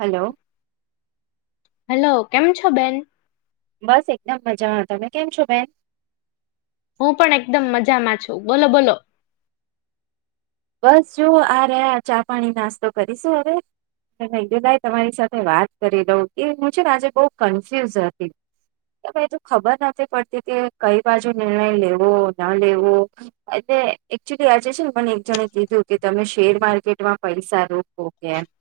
Hello- - hello કેમ છો બેન? બસ એકદમ મજામાં તમે કેમ છો બેન? હું પણ એકદમ મજામાં છું બોલો બોલો- - બસ જોુ આ રહ્યા ચા પાણી નાસ્તો કરીશું અરે- - બલાાઈ તમારી સાથે વાત કરી દઉં એ હું છે ને આજે બહુ કન્ફ્યુઝ હતી. કે ભાઈ તો ખબર નથી પડતી કે કઈ બાજુ નિર્ણય લેવો ના લેવો- - એટલે એકચુલી આજ છે ને પણ એક જણે- - કીધું કે તમે શેર માર્કેટમાં પૈસા રોકો કેમ- -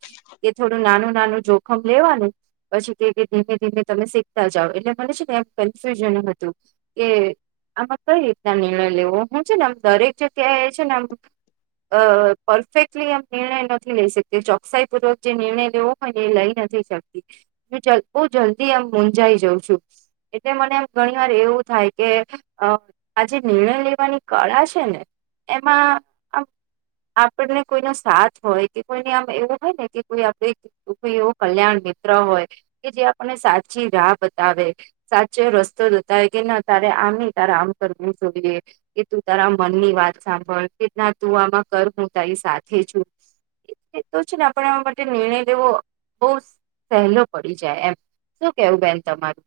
એ થોડું નાનું નાનું જોખમ લેવાનું- - પછી ધીમે ધીમે તમે શીખતા જાવ એટલે મને છે કેમ કન્ફ્યુઝન હતું. કે આમાં કઈ રીતના નિર્ણય લેવો હું છે ને આમ દરેક જગ્યા એ છે ને આમ- - અ પરફેક્ટલી આમ નિર્ણય નથી લઈ શકતી ચોકસાઈ પૂર્વક જે નિર્ણય લેવો- - એ લઈ નથી શકતી હ બહુ જલ્દી એમ મુંજાઈ જાઉં છું. એટલે મને આમ ઘણી વાર એવું થાય કે અ- - આજે નિર્ણય લેવાની કળા છે ને એમાં આ- - આપણને કોઈનો સાથ હોય કે કોઈને આમ એવું હોય ને કે કોઈ આપે- - તો કોઈ એવો કલ્યાણ મિત્ર હોય કે જે આપણને સાચી રાહ બતાવે- - સાચો રસ્તો જતા હોય કે તારે આમ નહ તારે આમ કરવું જોઈએ કે તું તારા મનની વાત સાંભળ કે ના તું આમાં કર હું તારી સાથે છું. તો છે ને આપણે એમાં માટે નિર્ણય લેવો બહુજ- - પહેલો પડી જાય એમ શું કેવું બેન તમારું?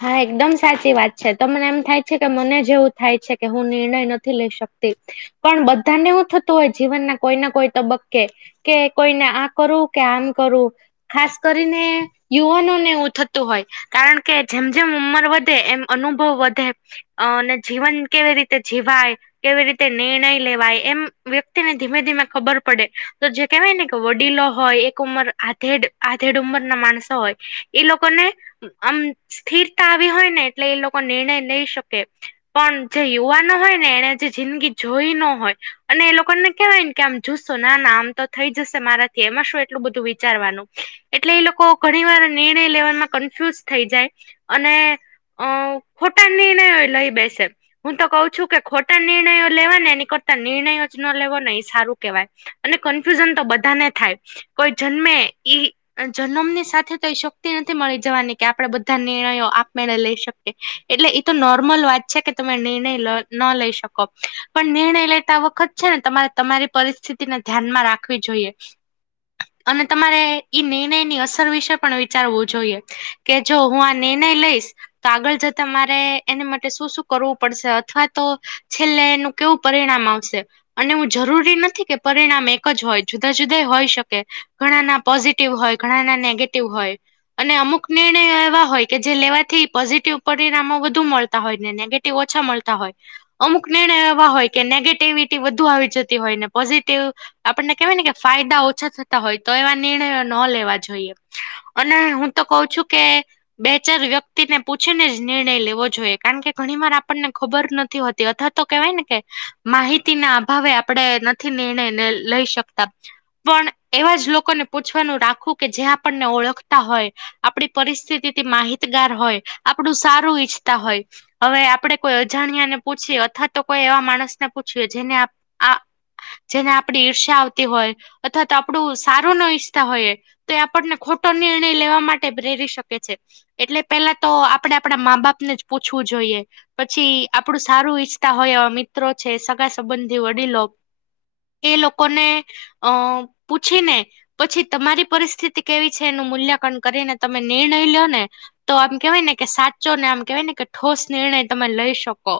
હા એકદમ સાચી વાત છે તમને એમ થાય છે કે મને જેવું થાય છે કે હું નિર્ણય નથી લઈ શકતી. પણ બધાને એવું થતું હોય જીવન ના કોઈ ના કોઈ તબક્કે કે કોઈને આ કરું કે આમ કરું ખાસ કરીને યુવાનોને એવું થતું હોય કારણ- - કે જેમ જેમ ઉંમર વધે એમ અનુભવ વધે- - અ ને જીવન કેવી રીતે જીવાય- - કેવી રીતે નિર્ણય લેવાય એમ વ્યક્તિને ધીમે ધીમે ખબર પડે તો જે કેવાય ને કે વડીલો હોય એક ઉંમર આધેડ આધેડ ઉંમર ના માણસો હોય એ લોકોને આમ સ્થિરતા આવી હોય ને એટલે એ લોકો નિર્ણય લઈ શકે પણ જે યુવાનો હોય ને એને જે જિંદગી જોઈ ન હોય અને એ લોકોને કેવાય ને કે આમ જુશો ના નામ તો થઈ જશે મારાથી એમાં શું એટલું બધું વિચારવાનું એટલે એ લોકો ઘણી વાર નિર્ણય લેવામાં કન્ફ્યુઝ થઈ જાય અને અ ખોટા નિર્ણયો લઈ બેસે હું તો કઉ છું કે ખોટા નિર્ણયો લેવા ને એની કરતા નિર્ણયો જ ન લેવો ને એ સારું કેહેવાય અને કન્ફ્યુઝન તો બધાને થાય કોઈ જન્મે ઈ જન્મની સાથે તો એ શક્તિ નથી મળી જવાની કે આપડે બ બધા નિર્ણયો આપમે લઈ શકીએ એટલે એ તો નોર્મલ વાત છે કે તમે નિર્ણય લો ન લઈ શકો પણ નિર્ણય લેતા વખત છે ને તમારે તમારી પરિસ્થિતિને ધ્યાનમાં રાખવી જોઈએ અને તમારે ઈ નિર્ણયની અસર વિશે પણ વિચારવું જોઈએ કે જો હું આ નિર્ણય લઈશ તો આગળ જતા મારે એની માટે શું શું કરવું પડશે અથવા તો છેલ્લે એનું કેવું પરિણામ આવશે અને હું જરૂરી નથી કે પરિણામ એક જ હોય જુદા જુદા હોય શકે ઘણા ના પોઝિટિવ હોય ઘણાના નેગેટિવ હોય અને અમુક ને એવા હોય કે જે લેવાથી પોઝિટિવ પરિણામો વધુ મળતા હોય ને નેગેટિવ ઓછા મળતા હોય અમુક નિર્ણયો એવા હોય કે નેગેટિવિટી વધુ આવી જતી હોય ને પોઝિટિવ આપણને કેવાય ને કે ફાયદા ઓછા થતા હોય તો એવા નિર્ણયો ન લેવા જોઈએ અને હું તો કઉ છું કે બે ચાર વ્યક્તિને પૂછીને જ નિર્ણય લેવો જોઈએ કારણ કે ઘણી વાર આપણને ખબર નથી હો અથવા તો કેવાય ને કે માહિતી ના અભાવે આપડે નથી નિર્ણયને લઈ શકતા પણ એવા જ લોકોને પૂછવાનું રાખવું કે જે આપણને ઓળખતા હોય આપડી પરિસ્થિતિથી માહિતગાર હોય આપડુ સારું ઈચ્છતા હોય હવે આપડે કોઈ અજાણ્યા ને પૂછએ અથવા તો કોઈ એવા માણસને પૂછ્યે જેને આપ આ જેને આપડી ઈર્ષ્યા આવતી હોય અથવા તો આપડુ સારું ન ઈચ્છતા હોય તો એ આપણને ખોટો નિર્ણય લેવા માટે પ્રેરી શકે છે એટલે પેલા તો આપડે આપડા મા બાપને જ પૂછવું જોઈએ પછી આપડું સારું ઈચ્છતા હોય એવા મિત્રો છે સગા સંબંધી વડીલો એ લોકો ને અ પૂછીને પછી તમારી પરિસ્થિતિ કેવી છે એનું મૂલ્યાંકન કરીને તમે નિર્ણય લો ને તો આમ કેવાય ને કે સાચો ને આમ કેવાય ને કે ઠોસ નિર્ણય તમે લઈ શકો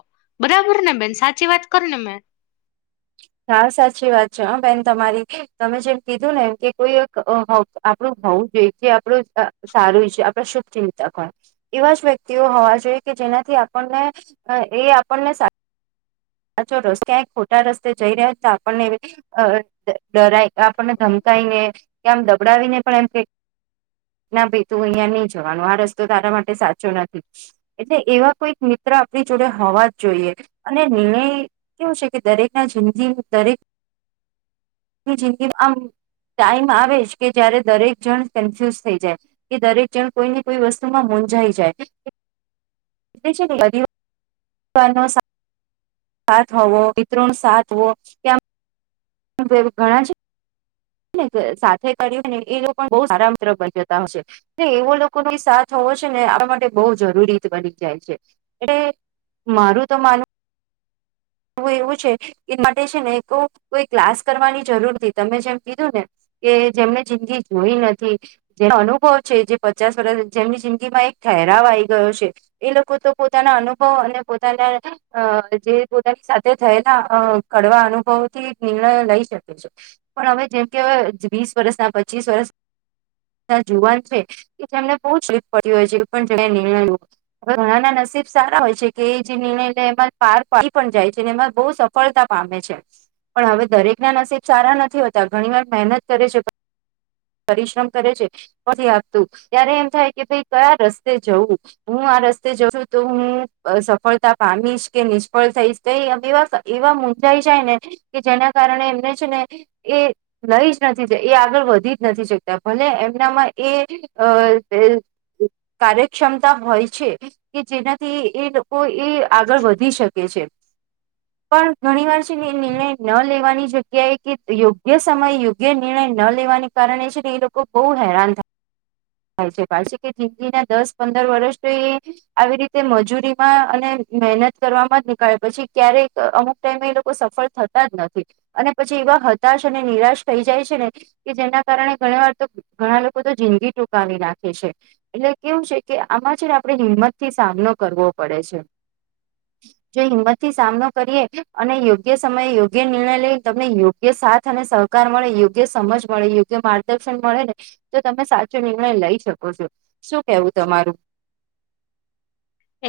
બરાબર ને બેન સાચી વાત કરુ ને મેં હા સાચી વાત છે હ બેન તમારી તમે જેમ કીધું ને એમ કે કોઈ એક આપડુ હોવ જોઈ છે આપડુ સારું છે આપડે શુભ ચિંતા હો એવા જ વ્યક્તિઓ હોવા જોઈએ કે જેનાથી આપણને એ આપણને સા સાચો રસ્તે ક્યાંક ખોટા રસ્તે જઈ રહ્યા છે આપણને એ અ ડરાય આપણને ધમકઈને કે આમ દબડાવીને પણ એમ કે ના ભાઈ તું અહિયાં નહી જવાનું આ રસ્તો તારા માટે સાચો નથી એટલે એવા કોઈ મિત્ર આપડી જોડે હોવા જ જોઈએ અને નિર્ણય કેવું છે કે દરેક ના જિંદગી દરેક કે જિંદગી આમ ટાઈમ આવે જ કે જયારે દરેક જણ કન્ફ્યુઝ થઈ જાય. કે દરેક જણ કોઈને કોઈ વસ્તુમાં મૂંઝાઈ જાય. એટલે છે ને [inaudible] સાથ હોવો મિત્રોનો સાથ હોવો એ આમ ઘણા છે ને સાથે કર્યું ને એ લોકો પણ બહુ સારા મિત્રો બની જતા હોય છે. ને એવો લોકોનો બી સાથ હોવો છે ને આપણા માટે બહુ જરૂરી બની જાય છે. એટલે મારું તો માનવું તો એવું છે એ માટે છે ને કો કોઈ ક્લાસ કરવાની જરૂર નથી. તમે જેમ કીધું ને કે જેમને જિંદગી જોઈ નથી. જેનો અનુભવ છે જે પચાસ વર્ષ જેમની જિંદગીમાં એક ઠેરાવ આઈ ગયો છે. એ લોકો તો પોતાના અનુભવ અને પોતાના અ જે પોતાની સાથે થયેલા અ કડવા અનુભવોથી નિર્ણયો લઈ શકે છે. પણ હવે જેમ કે હવે વીસ વર્ષ આ પચીસ વર્ષ ના જુવાન છે. એ તેમને બહુ તકલીફ પડતી હોય છે તો પણ તે નિર્ણયો હવે ઘણા ના નસીબ સારા હોય છે કે એ જે નિર્ણય લે એમાં પાર પડી પણ જાય છે. ને એમાં બહુ સફ સફળતા પામે છે. પણ હવે દરેકના નસીબ સારા નથી હોત તા ઘણી વાર મહેનત કરે છે, પરિશ્રમ કરે છે. નથી આપતું. ત્યારે એમ થાય કે ભાઈ કયા રસ્તે જવું. હું આ રસ્તે જઉં છું તો હું સફળતા પામીશ કે, નિષ્ફળ થઈશ. તો એ એવા એવા મુંજાઈ જાય ને કે જેના કારણે એમને છે ને એ લઈ જ નથી એ આગળ વધી જ નથી શકતા, ભલે એમનામાં એ અ કાર્યક્ષમતા હોય છે. કે જેનાથી એ લોકો એ આગળ વધી શકે છે. પણ ઘણી વાર છે ને એ નિર્ણય ન લેવાની જગ્યાએ કે યોગ્ય સમય યોગ્ય નિર્ણય ન લેવાને કારણે છે ને એ લોકો બહુ હેરાન થાય. થાય છે પાછે છે કે જિંદગીના દસ પંદર વર્ષ તો એ આવી રીતે મજૂરીમાં અને મહેનત કરવામાં જ નીકાળે. પછી ક્યારેક અમુક ટાઈમે એ લોકો સફળ થતા જ નથી. અને પછી એવા હતાશ અને નિરાશ થઇ જાય છે ને કે જેના કારણે ઘણી વાર તો ઘણા લોકો તો જિંદગી ટૂંકાવી નાખે છે. એટલે કેવું છે કે આમાં છે ને આપણે હિંમતથી સામનો કરવો પડે છે. જો હિંમતથી સામનો કરીએ અને યોગ્ય સમયે યોગ્ય નિર્ણય લઈ તમને યોગ યોગ્ય સાથ અને સહકાર મળે, યોગ્ય સમજ મળે, યોગ્ય માર્ગદર્શન મળે ને તો તમે સાચો નિર્ણય લઈ શકો છો. શું કેવું તમારું?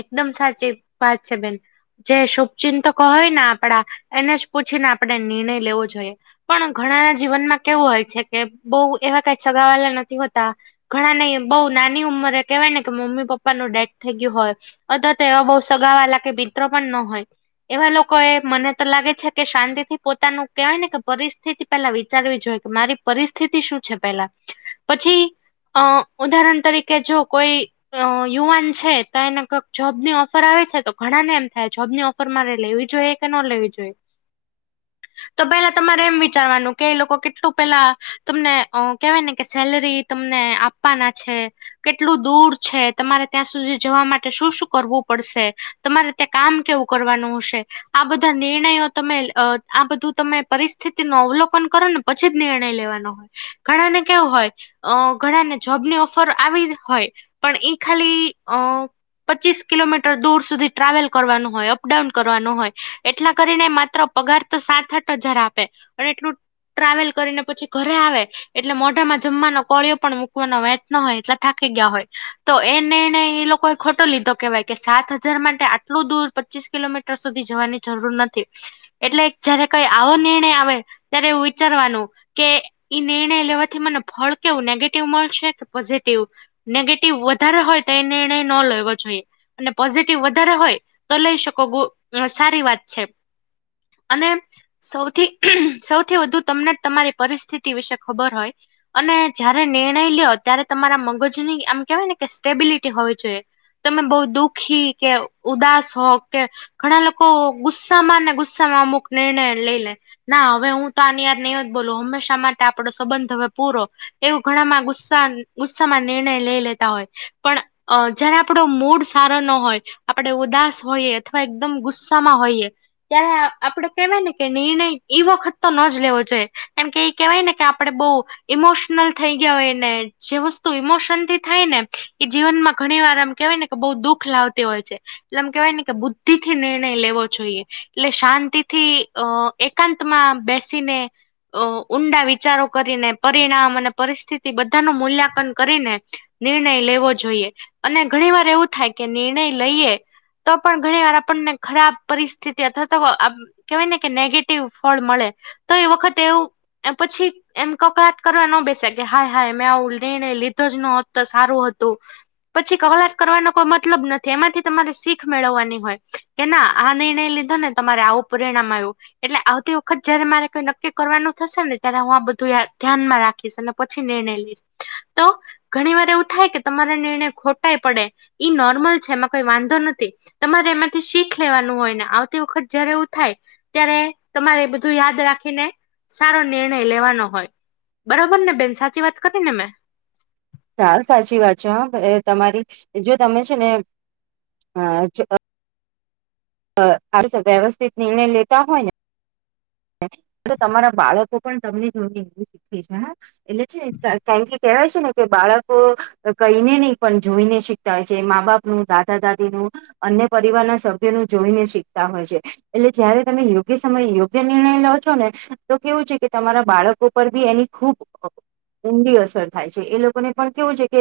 એકદમ સાચી વાત છે બેન. જે શુભચિંતકો હોય ને આપડા એને જ પૂછીને આપણે નિર્ણય લેવો જોઈએ. પણ ઘણાના જીવનમાં કેવું હોય છે કે બહુ એવા કઈ સગાવાલા નથી હોતા. ઘણા ને બહુ નાની ઉંમરે કહેવાય ને કે મમ્મી પપ્પાનું ડેથ થઈ ગયું હોય. અથવા તો એવા બહુ સગાવાલા કે મિત્રો પણ ન હોય. એવા લોકો એ મને તો લાગે છે કે શાંતિથી પોતાનું કેહેવાય ને કે પરિસ્થિતિ પેલા વિચારવી જોઈએ કે મારી પરિસ્થિતિ શું છે પેલા. પછી અ ઉદાહરણ તરીકે જો કોઈ અ યુવાન છે તો એના કાક જોબની ઓફર આવી છે તો ઘણા ને એમ થાય જોબની ઓફર મારે લેવી જોઈએ કે ન લેવી જોઈએ. [inaudible] તો પેલા તમારે એમ વિચારવાનું કે એ લોકો કેટલું પેલા તમને અ કેહેવાય ને કે સેલરી તમને આપવાના છે, કેટલું દૂર છે, તમારે ત્યાં સુધી જવા માટ ટે શું શું કરવું પડશે, તમારે ત્યાં કામ કેવું કરવાનું હશે. આ બધા નિર્ણયો તમે આ બધું તમે પરિસ્થિતિનું અવલોકન કરો ને. પછી જ નિર્ણય લેવાનો હોય. ઘણા ને કેવું હોય અ ઘણા ને જોબની ઓફર આવી હોય પણ એ ખાલી અ પચીસ કિલોમીટર દૂર સુધી ટ્રાવેલ કરવાનું હોય અપડાઉન કરવાનું હોય. એટલા કરીને માત્ર પગાર તો સાત આઠ હજાર આપે અને એટલું ટ્રાવેલ કરીને પછી ઘરે આવે એટલે મોઢામાં જમવાનો કોળીયો પણ મૂકવાનો વચ ન હોય એટલા થાકી ગયા હોય. તો એ નિર્ણય એ લોકો. ખોટો લીધો કેહેવાય કે સાત હજાર માટે આટલું દૂર પચીસ કિલોમીટર સુધી જવાની જરૂર નથી. એટલે જયારે કઈ આવો નિર્ણય આવે ત્યારે એ વિચારવાનું. કે ઈ નિર્ણય લેવાથી મને ફળ કેવું નેગેટિવ મળશે કે પોઝિટિવ નેગેટિવ વધારે હોય તો એ નિર્ણય ન લેવો જોઈએ. અને પોઝિટિવ વધારે હોય તો લઈ શકો સારી વાત છે. અને સૌથી સૌથી વધુ તમને તમારી પરિસ્થિતિ વિશે ખબર હોય. અને જયારે નિર્ણય લ્યો ત્યારે તમારા મગજની આમ કેહેવાય ને કે સ્ટેબિલિટી હોય. તમે બઉુ દુઃખી કે ઉદાસ હો કે. ઘણા લોકો ગુસ્સામાં ને ગુસ્સામાં અમુક નિર્ણય લઈ લે. ના હવે હું તો આનીયાર નહી જ બોલું હંમેશા માટે આપડો સંબંધ હવે પૂરો એવું ઘણામાં ગુસ્સા ગુસ્સામાં નિર્ણય લઈ લેતા હોય પણ અ જયારે આપણો મૂડ સારો ન હોય. આપણે ઉદાસ હોઈએ અથવા એકદમ ગુસ્સામાં હોઈએ ત્યારે આપડે કેહેવાય ને કે નિર્ણય એઈ વખત તો ન જ લેવો જોઈએ. કારમ કે એ કેહેવાય ને કે આપડે બહુ ઈમોશનલ થઈ ગયા હોયને જે વસ્તુ ઈમોશન થી થાય ને એ જીવનમાં ઘણી વાર આમ કેહેવાય ને કે બઉુ દુઃખ લાવતી હોય છે. એટલેમ કેવાય ને કે બુદ્ધિ થી નિર્ણય લેવો જોઈએ. એટલે શાંતિથી અ એકાંતમાં બેસીને અ ઊંડા વિચારો કરીને પરિણામ અને પરિસ્થિતિ બધા ન મૂલ્યાંકન કરીને નિર્ણય લેવો જોઈએ અને ઘણી વાર એવું થાય કે નિર્ણય લઈએ. તો પણ ઘણી વાર આપણને ખરાબ પરિસ્થિતિ અથવા તો કેવાય ને કે નેગેટિવ ફળ મળે તો એ વખત એવું પછી એમ કકલાટ કરવા ન બેસે કે હાય હાય મેં આવું નિર્ણય લીધો જ નત તો સારું હતું. પછી કલાત કરવાનો કોઈ મતલબ નથી એમાંથી તમારે શીખ મેળવવાની હોય કે ના આ નિર્ણય લીધો ને તમારે આવું પરિણામ આવ્યું. એટલે આવતી વખત જયારે મારે કોઈ નક્કી કરવાનું થશે ને ત્યારે હું આ બધું ધ્યાનમાં રાખીશ પછી નિર્ણય લઈશ તો ઘણી વાર એવું થાય કે તમારા નિર્ણય ખોટાઈ પડે ઈ નોર્મલ છે એમાં કઈ વાંધો નથી. તમારે એમાંથી શીખ લેવાનું હોય ને આવતી વખત જયારે એવું થાય. ત્યારે તમારે બધું યાદ રાખીને સારો નિર્ણય લેવાનો હોય. બરોબર ને બેન સાચી વાત કરીને મેં હા સાચી વાત છે હ તમારી જો તમે છે ને વ્યવસ્થિત નિર્ણય લેતા હોય ને. તમારા બાળકો પણ તમને જ એ શીખી છે હ એટલે છે કારણ કે કહેવાય છે ને કે બાળકો કઈને નહી પણ જોઈને શીખ શીખતા હોય છે મા બાપનું દાદા દાદી નું અન્ય પરિવાર ના સભ્યો નું જોઈને શીખતા હોય છે. એટલે જયારે તમે યોગ્ય સમયે યો. જે નિર્ણય લો છો ને તો કેવું છે કે તમારા બાળકો પર બી એની ખૂબ ઊંઘી અસર થાય છે એ લોકોને પણ કેવું છે કે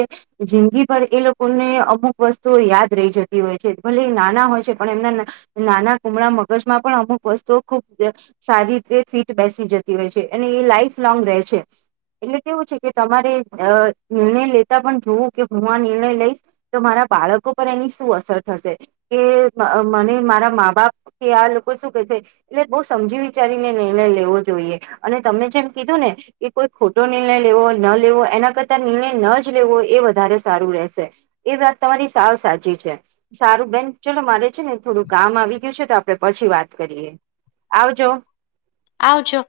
જિંદગી પર એ લોકોને અમુક વસ્તુઓ યાદ રહી જતી હોય છે ભલે નાના હોય છે પણ એમના નાના કુમળા મગજ માં પણ અમુક વસ્તુઓ ખુબ સારી રીતે ફીટ બેસી જતી હોય છે અને એ લાઈફ લોંગ રહે છે. એટલે કેવુ છે, કે તમારે નિર્ણય લેતા પણ જોવું કે હુ આ નિર્ણય લઈશ. તો મારા બાળકો પર એની શું અસર થશે. કે મને મારા મા બાપ કે આ લોકો શું કે છે. એટલે બહુ સમજી વિચારીને નિર્ણય લેવો જોઈએ અને તમે જેમ કીધુ ને કે કોઈ ખોટો નિર્ણય લેવો ન લેવો એના કરતા નિર્ણય ન જ લેવો એ વધારે સારુ રહેશે એ વાત તમારી સાવ સાચી છે. સારું બેન ચલો મારે છેને, થોડુ કામ આવી ગયુ છે, તો આપડે પછી વાત કરીએ આવજો આવજો